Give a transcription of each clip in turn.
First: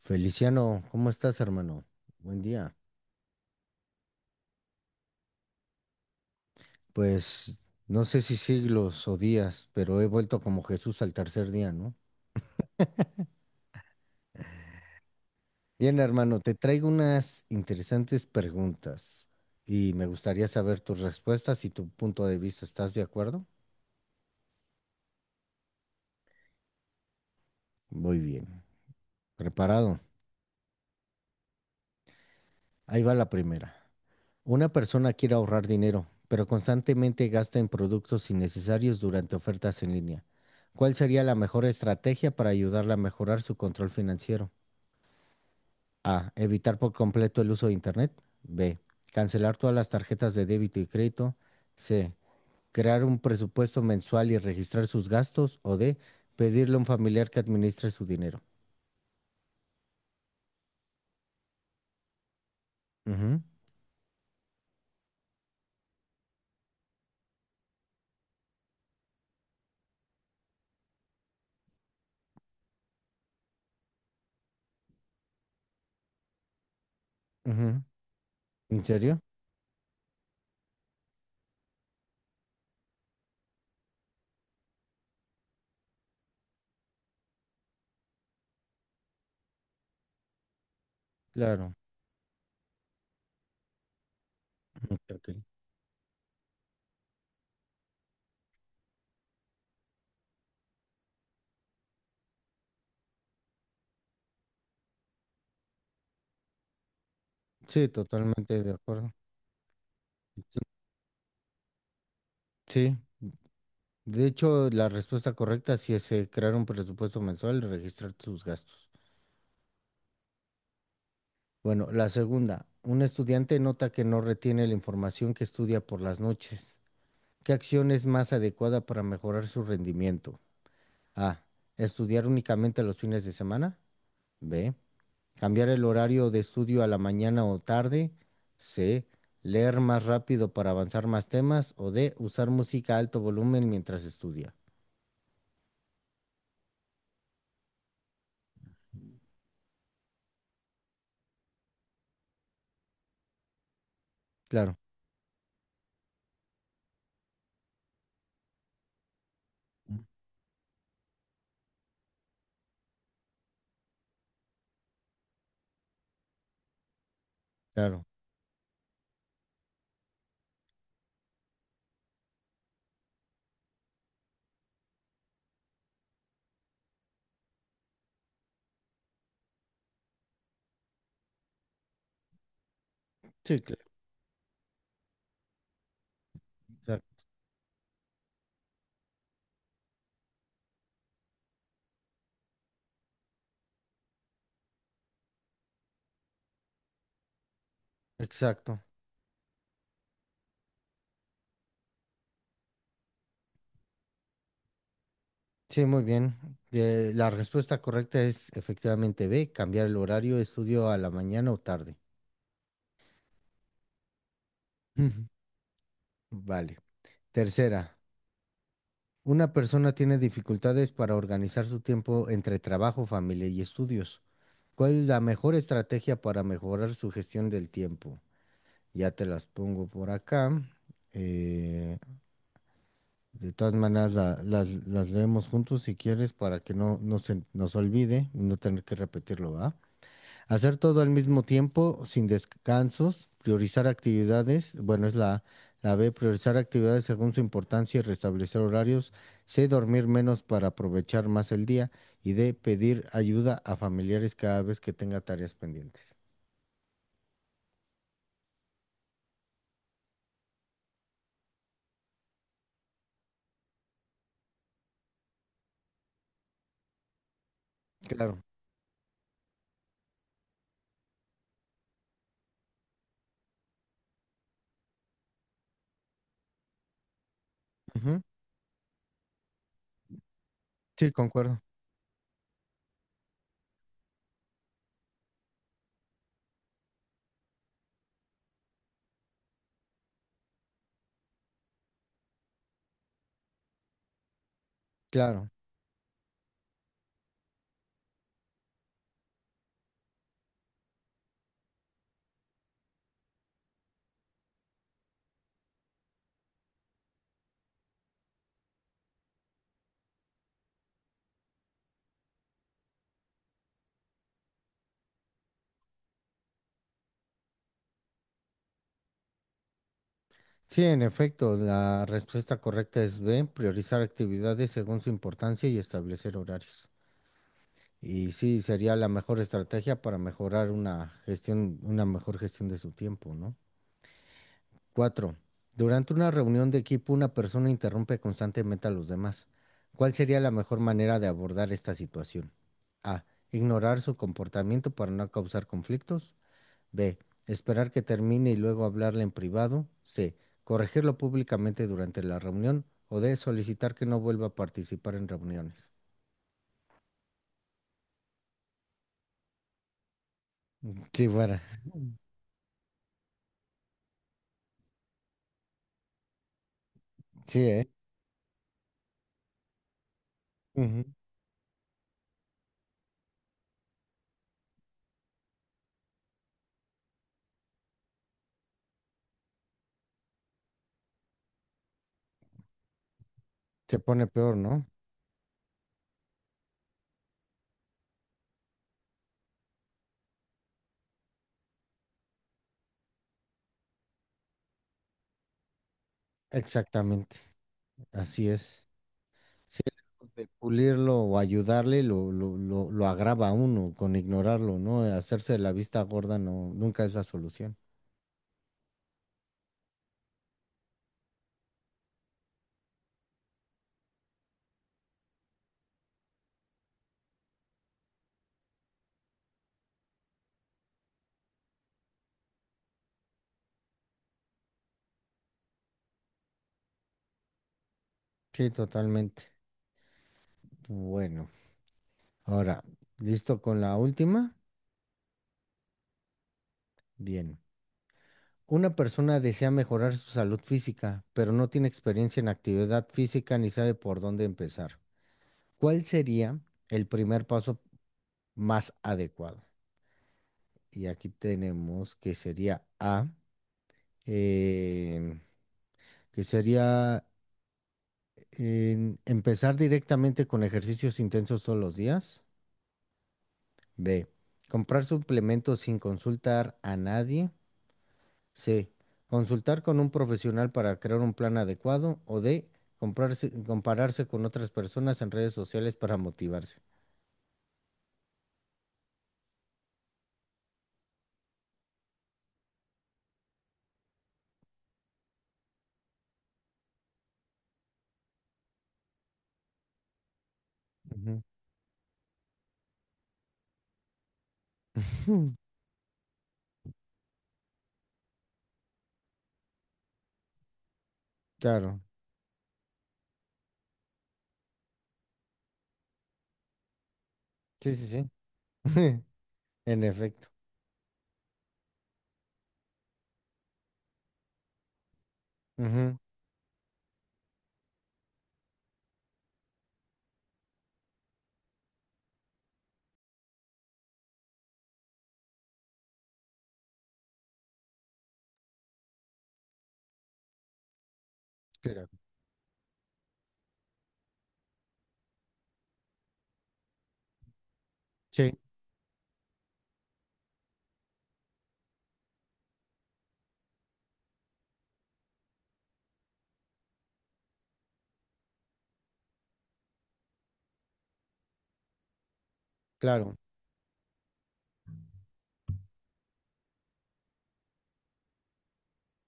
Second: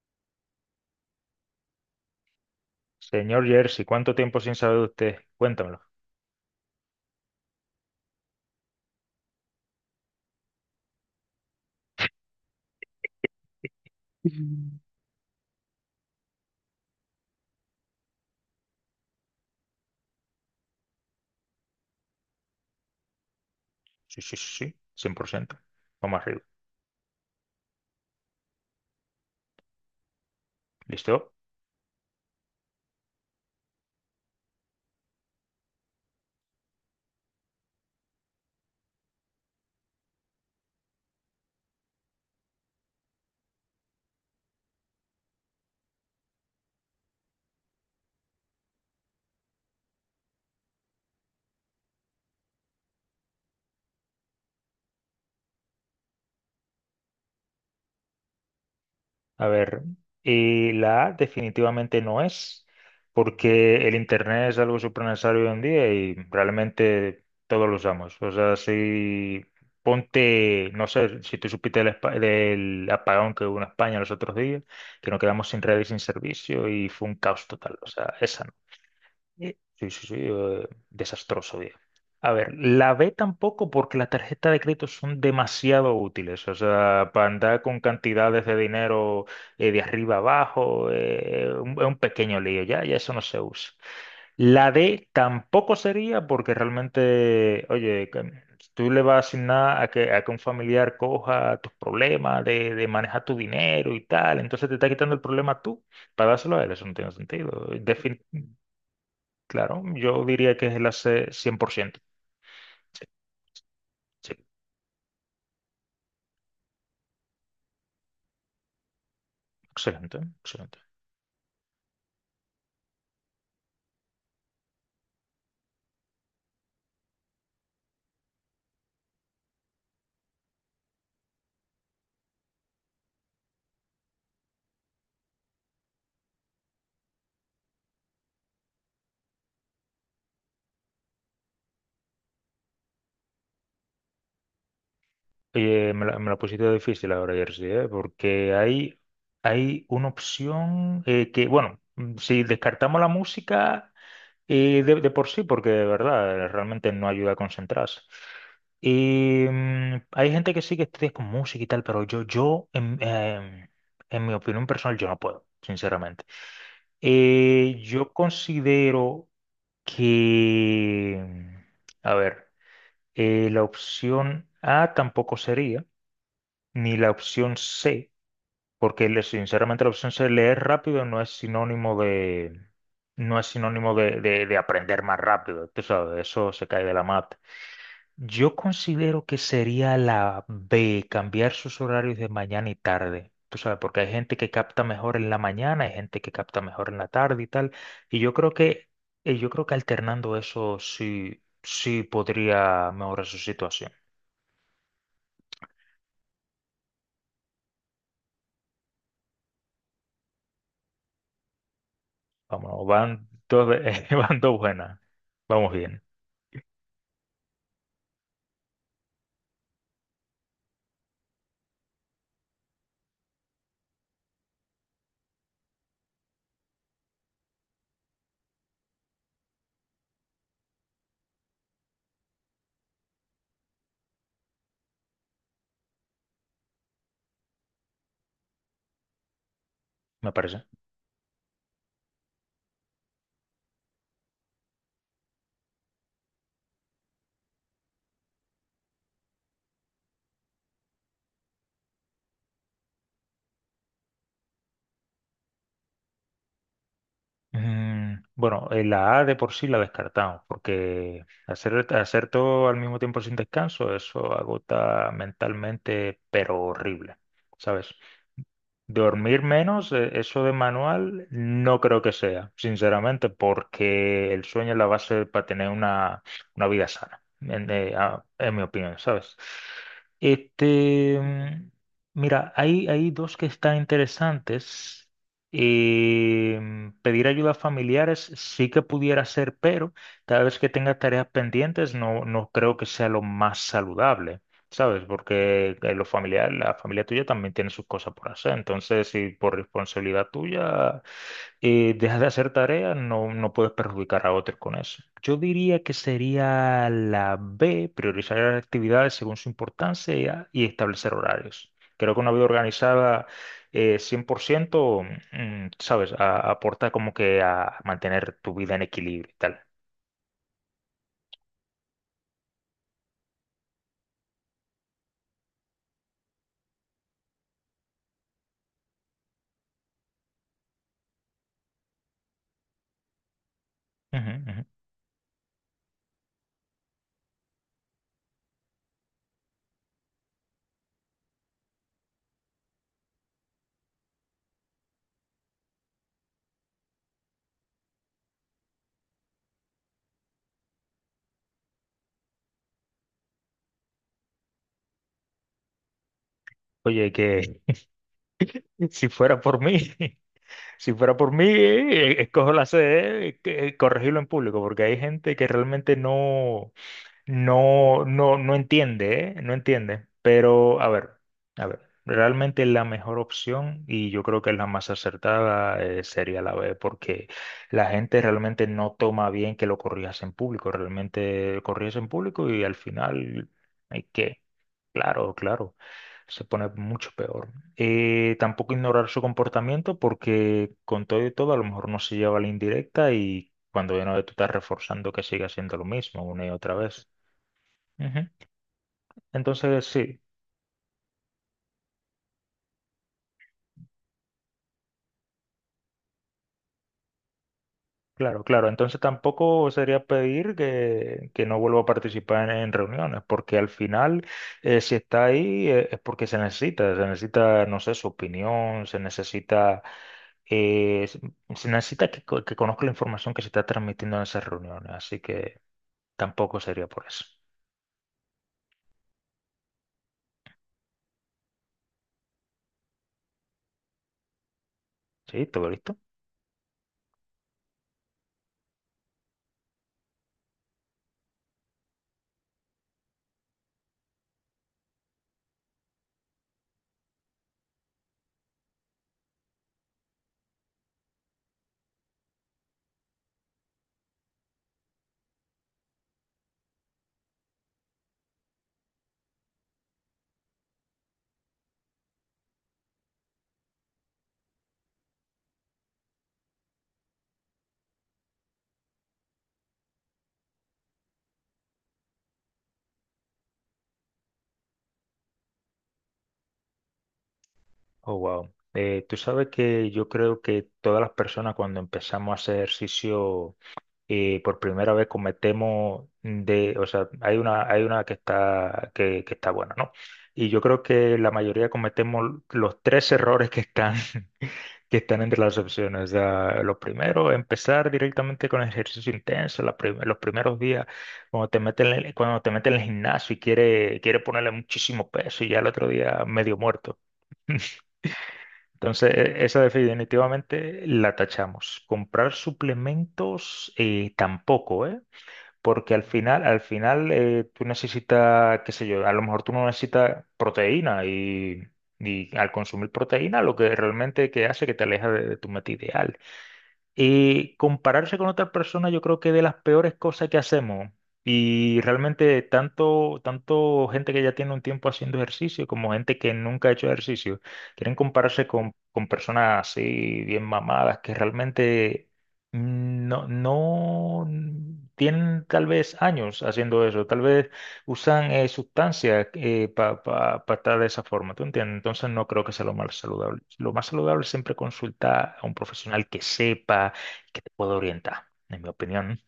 Feliciano, ¿cómo estás, hermano? Buen día. Señor Jersey, ¿cuánto tiempo sin saber de usted? Cuéntamelo. Pues no sé si siglos o días, pero he vuelto como Jesús al tercer día, ¿no? Mm. Bien, hermano, te traigo unas interesantes preguntas y me gustaría saber tus respuestas y tu punto de vista. ¿Estás de acuerdo? Sí, sí, sí, sí, 100%. Vamos arriba. Muy bien. Preparado. ¿Listo? Ahí va la primera. Una persona quiere ahorrar dinero, pero constantemente gasta en productos innecesarios durante ofertas en línea. ¿Cuál sería la mejor estrategia para ayudarla a mejorar su control financiero? A. Evitar por completo el uso de Internet. B. Cancelar todas las tarjetas de débito y crédito. C. Crear un presupuesto mensual y registrar sus gastos. O D. Pedirle a un familiar que administre su dinero. A ver, y la A definitivamente no es, Ujú, porque el Internet es algo súper necesario hoy en día y realmente todos lo usamos. O sea, si ponte, no sé, si tú supiste del, del apagón que hubo en España los otros días, que nos quedamos sin red y sin servicio y fue un caos total. ujú. O sea, esa no. ¿En serio? Sí, sí, sí, desastroso, bien. A ver, la B tampoco porque las tarjetas de crédito son demasiado útiles, o sea, para andar con cantidades de dinero de arriba abajo, Claro. es un pequeño lío, ya eso no se usa. La Ok, D ok. tampoco sería porque realmente, oye, que tú le vas a asignar a que un familiar coja tus problemas de manejar tu dinero y tal, entonces te está quitando el problema tú para dárselo a él, eso no tiene sentido. Sí, totalmente de acuerdo. Claro, yo diría que es el AC 100%. Sí. Sí, De sí, hecho, la respuesta correcta sí es, crear un presupuesto mensual y registrar sus gastos. excelente, excelente. Bueno, la segunda. Un estudiante nota que no retiene la información que estudia por las noches. ¿Qué acción es más adecuada para mejorar su rendimiento? A. Estudiar únicamente los fines de semana. B. Cambiar el horario de estudio a la mañana o tarde. C. Leer más rápido para avanzar más temas. O D. Usar música a alto volumen mientras estudia. Oye, me la pusiste difícil ahora, Jersey, ¿eh? Porque hay una opción que, bueno, si descartamos la música Claro, de por sí, porque de verdad realmente no ayuda a concentrarse. Y mm, hay gente que sí que estudia con música y tal, pero yo en mi opinión personal, yo no puedo, sinceramente. Claro. Yo considero que, a ver, la opción A tampoco sería, ni la opción C, porque sinceramente la opción C, leer rápido, no es sinónimo de, no es Sí, sinónimo de aprender más rápido, tú sabes, eso se cae de cla- la mata. Yo considero que sería la B, cambiar sus horarios de mañana y tarde. Tú sabes, porque hay gente que capta mejor en la mañana, hay gente que capta mejor en la tarde y tal. Y Exacto. Yo creo que alternando eso sí, sí podría mejorar su situación. Sí, muy bien. La respuesta correcta es efectivamente B. Cambiar el horario de estudio a la mañana o tarde. Vamos, van dos, van dos buenas. Ujú. Vamos bien, Vale. Tercera. Una persona tiene dificultades para organizar su tiempo entre trabajo, familia y estudios. ¿Cuál es la mejor estrategia para mejorar su gestión del tiempo? Ya te las pongo por acá. Eh, de todas maneras, las leemos juntos si quieres para que no, no se nos olvide y no tener que repetirlo, ¿va? me parece. Hacer todo al mismo tiempo, sin descansos, priorizar actividades, bueno, es la, la B, priorizar actividades según su importancia y restablecer horarios, C, dormir menos para aprovechar más el día y D, pedir ayuda a familiares cada vez que tenga tareas pendientes. Bueno, la A de por sí la descartamos, porque hacer todo al mismo tiempo sin descanso, eso agota mentalmente, pero horrible, ¿sabes? Claro. Dormir menos, eso de manual, no creo que sea, sinceramente, porque el sueño es la base para tener una vida sana, Ujú. En mi opinión, ¿sabes? Sí, Este, concuerdo. mm, mira, hay dos que están interesantes. Pedir ayuda a familiares sí que pudiera ser, pero cada vez que tenga tareas pendientes, no, no creo que sea lo más saludable. ¿Sabes? Claro. Porque los familiares, la familia tuya también tiene sus cosas por hacer. Entonces, si por responsabilidad tuya dejas de hacer tareas, no, no puedes perjudicar a otros con eso. Yo diría que sería la B, priorizar las actividades según su importancia y establecer horarios. Creo que una vida organizada 100%, ¿sabes? Aporta como que a mantener tu vida en equilibrio y tal. Sí, en efecto, la respuesta correcta es B, priorizar actividades según su importancia y establecer horarios. Y sí, sería la mejor estrategia para mejorar una gestión, una mejor gestión de su tiempo, ¿no? Ujú, ujú. Cuatro, durante una reunión de equipo, una persona interrumpe constantemente a los demás. ¿Cuál sería la mejor manera de abordar esta situación? A. Ignorar su comportamiento para no causar conflictos. B. Esperar que termine y luego hablarle en privado. C. Corregirlo públicamente durante la reunión. O D. Solicitar que no vuelva a participar en reuniones. Oye, que si fuera por mí, si fuera Sí, por mí, bueno, escojo la sede, corregirlo en público, porque hay gente que realmente no. sí, No, no, no entiende, ¿eh? No entiende. Pero, ¿eh? A ver, realmente la mejor opción, y yo creo que es la más acertada, sería la B, porque la gente realmente no toma bien que lo corrijas en público. Realmente corrías en público y al final Se hay pone que, peor, ¿no? claro, claro, se pone mucho peor. Tampoco ignorar su comportamiento, porque con todo y todo, a lo mejor no se lleva la indirecta y cuando de nuevo tú estás reforzando que siga haciendo lo mismo una y otra vez. Exactamente, Ujú. así es. Si Entonces, sí, es de pulirlo o ayudarle, lo agrava a uno con ignorarlo, ¿no? Hacerse de la vista gorda no, nunca es la solución. claro, claro. Entonces tampoco sería pedir que no vuelva a participar en reuniones, porque al final, si está ahí, es porque se necesita, no sé, su opinión, se necesita, eh, se se necesita que conozca la información que se está transmitiendo en esas reuniones, así que tampoco sería por eso. Sí, totalmente. Bueno, ahora, ¿listo con la última? ¿Sí? ¿Todo listo? Bien. Una persona desea mejorar su salud física, pero no tiene experiencia en actividad física ni sabe por dónde empezar. ¿Cuál sería el primer paso más adecuado? Y aquí tenemos que sería A. eh, que sería empezar directamente con ejercicios intensos todos los días. B, comprar suplementos sin consultar a nadie. C, consultar con un profesional para crear un plan adecuado. O D, compararse con otras personas en redes sociales para motivarse. Oh, wow. Tú sabes que yo creo que todas las personas cuando empezamos a hacer ejercicio y por primera vez cometemos de, o sea, hay una que está, que está buena, ¿no? Y yo creo que la Ujú. mayoría cometemos los tres errores que están, que están entre las opciones. O sea, lo primero, empezar directamente con ejercicio intenso, los primeros días, cuando te meten, Claro, cuando te meten en el gimnasio y quiere ponerle muchísimo peso y ya el otro día medio muerto. sí, sí, sí. Entonces, esa En efecto. definitivamente la tachamos. Comprar suplementos tampoco, ¿eh? Porque Ujú. Al final tú necesitas, qué sé yo, a lo mejor tú no necesitas proteína y al consumir proteína lo que realmente que hace que te aleja de tu meta ideal. Compararse con otra persona yo creo que es de las peores cosas que hacemos. Y Claro. realmente tanto gente que ya tiene un tiempo haciendo ejercicio como gente que nunca ha hecho ejercicio, quieren compararse Sí, con personas así bien mamadas que realmente no, no tienen tal vez años haciendo eso. Tal vez usan sustancias para estar de esa forma, ¿tú entiendes? Entonces no creo que sea lo más claro. saludable. Lo más saludable es siempre consultar a un profesional que sepa, que te pueda orientar, en mi opinión, ¿no?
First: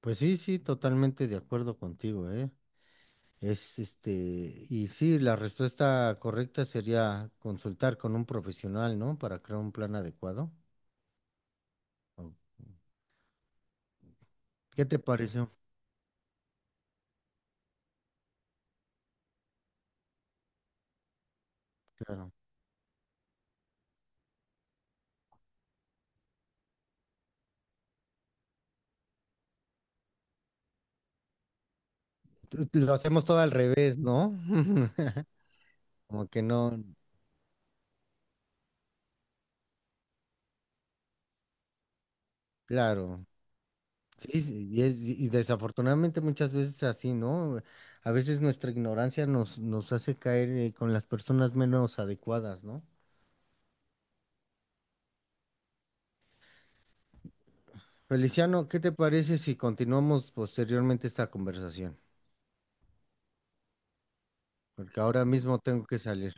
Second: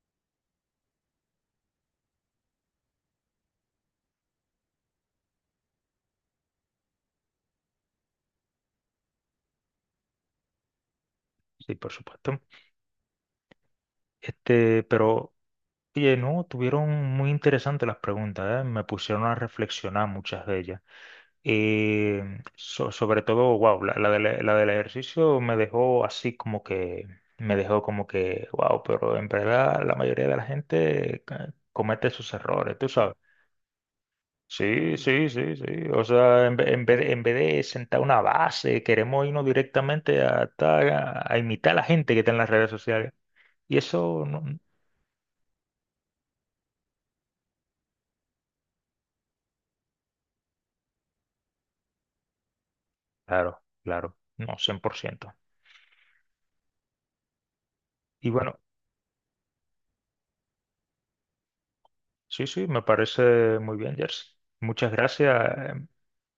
Pues sí, sí, totalmente de acuerdo contigo, ¿eh? Es este, y sí, la respuesta correcta sería consultar con un profesional, ¿no? Para crear un plan adecuado. Sí, por ¿O supuesto. Este, ¿Qué te pero, pareció? oye, no, tuvieron muy interesantes las preguntas, ¿eh? Me pusieron a reflexionar muchas de ellas. Y Claro. Sobre todo, wow, la del ejercicio me dejó así como que, me dejó como que, wow, pero en verdad la mayoría de la gente comete sus Tú- errores, tú tú lo sabes. hacemos todo al revés, ¿no? Sí, sí, sí, sí. O Como que sea, no, en vez de sentar una base, queremos irnos directamente a, a imitar a la gente que está en las redes sociales. claro. Y eso, no, Sí, sí, y, y desafortunadamente muchas veces así, ¿no? A veces nuestra ignorancia nos hace caer, con las personas menos adecuadas, ¿no? claro, claro, no, cien por ciento. Y bueno, Feliciano, ¿qué te parece si continuamos posteriormente esta conversación? sí, sí, me parece muy bien, Jersey. Muchas Porque ahora mismo gracias. tengo que salir.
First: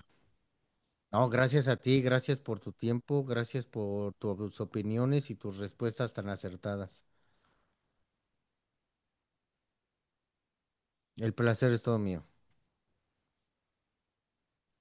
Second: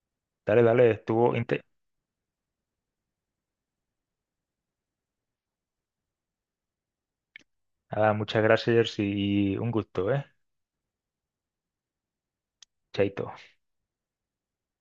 Dale, dale, No, estuvo gracias a ti, gracias por tu tiempo, gracias por tus opiniones y tus respuestas tan acertadas. nada, muchas gracias Jersey, y un gusto, ¿eh? El placer es todo mío. Chaito.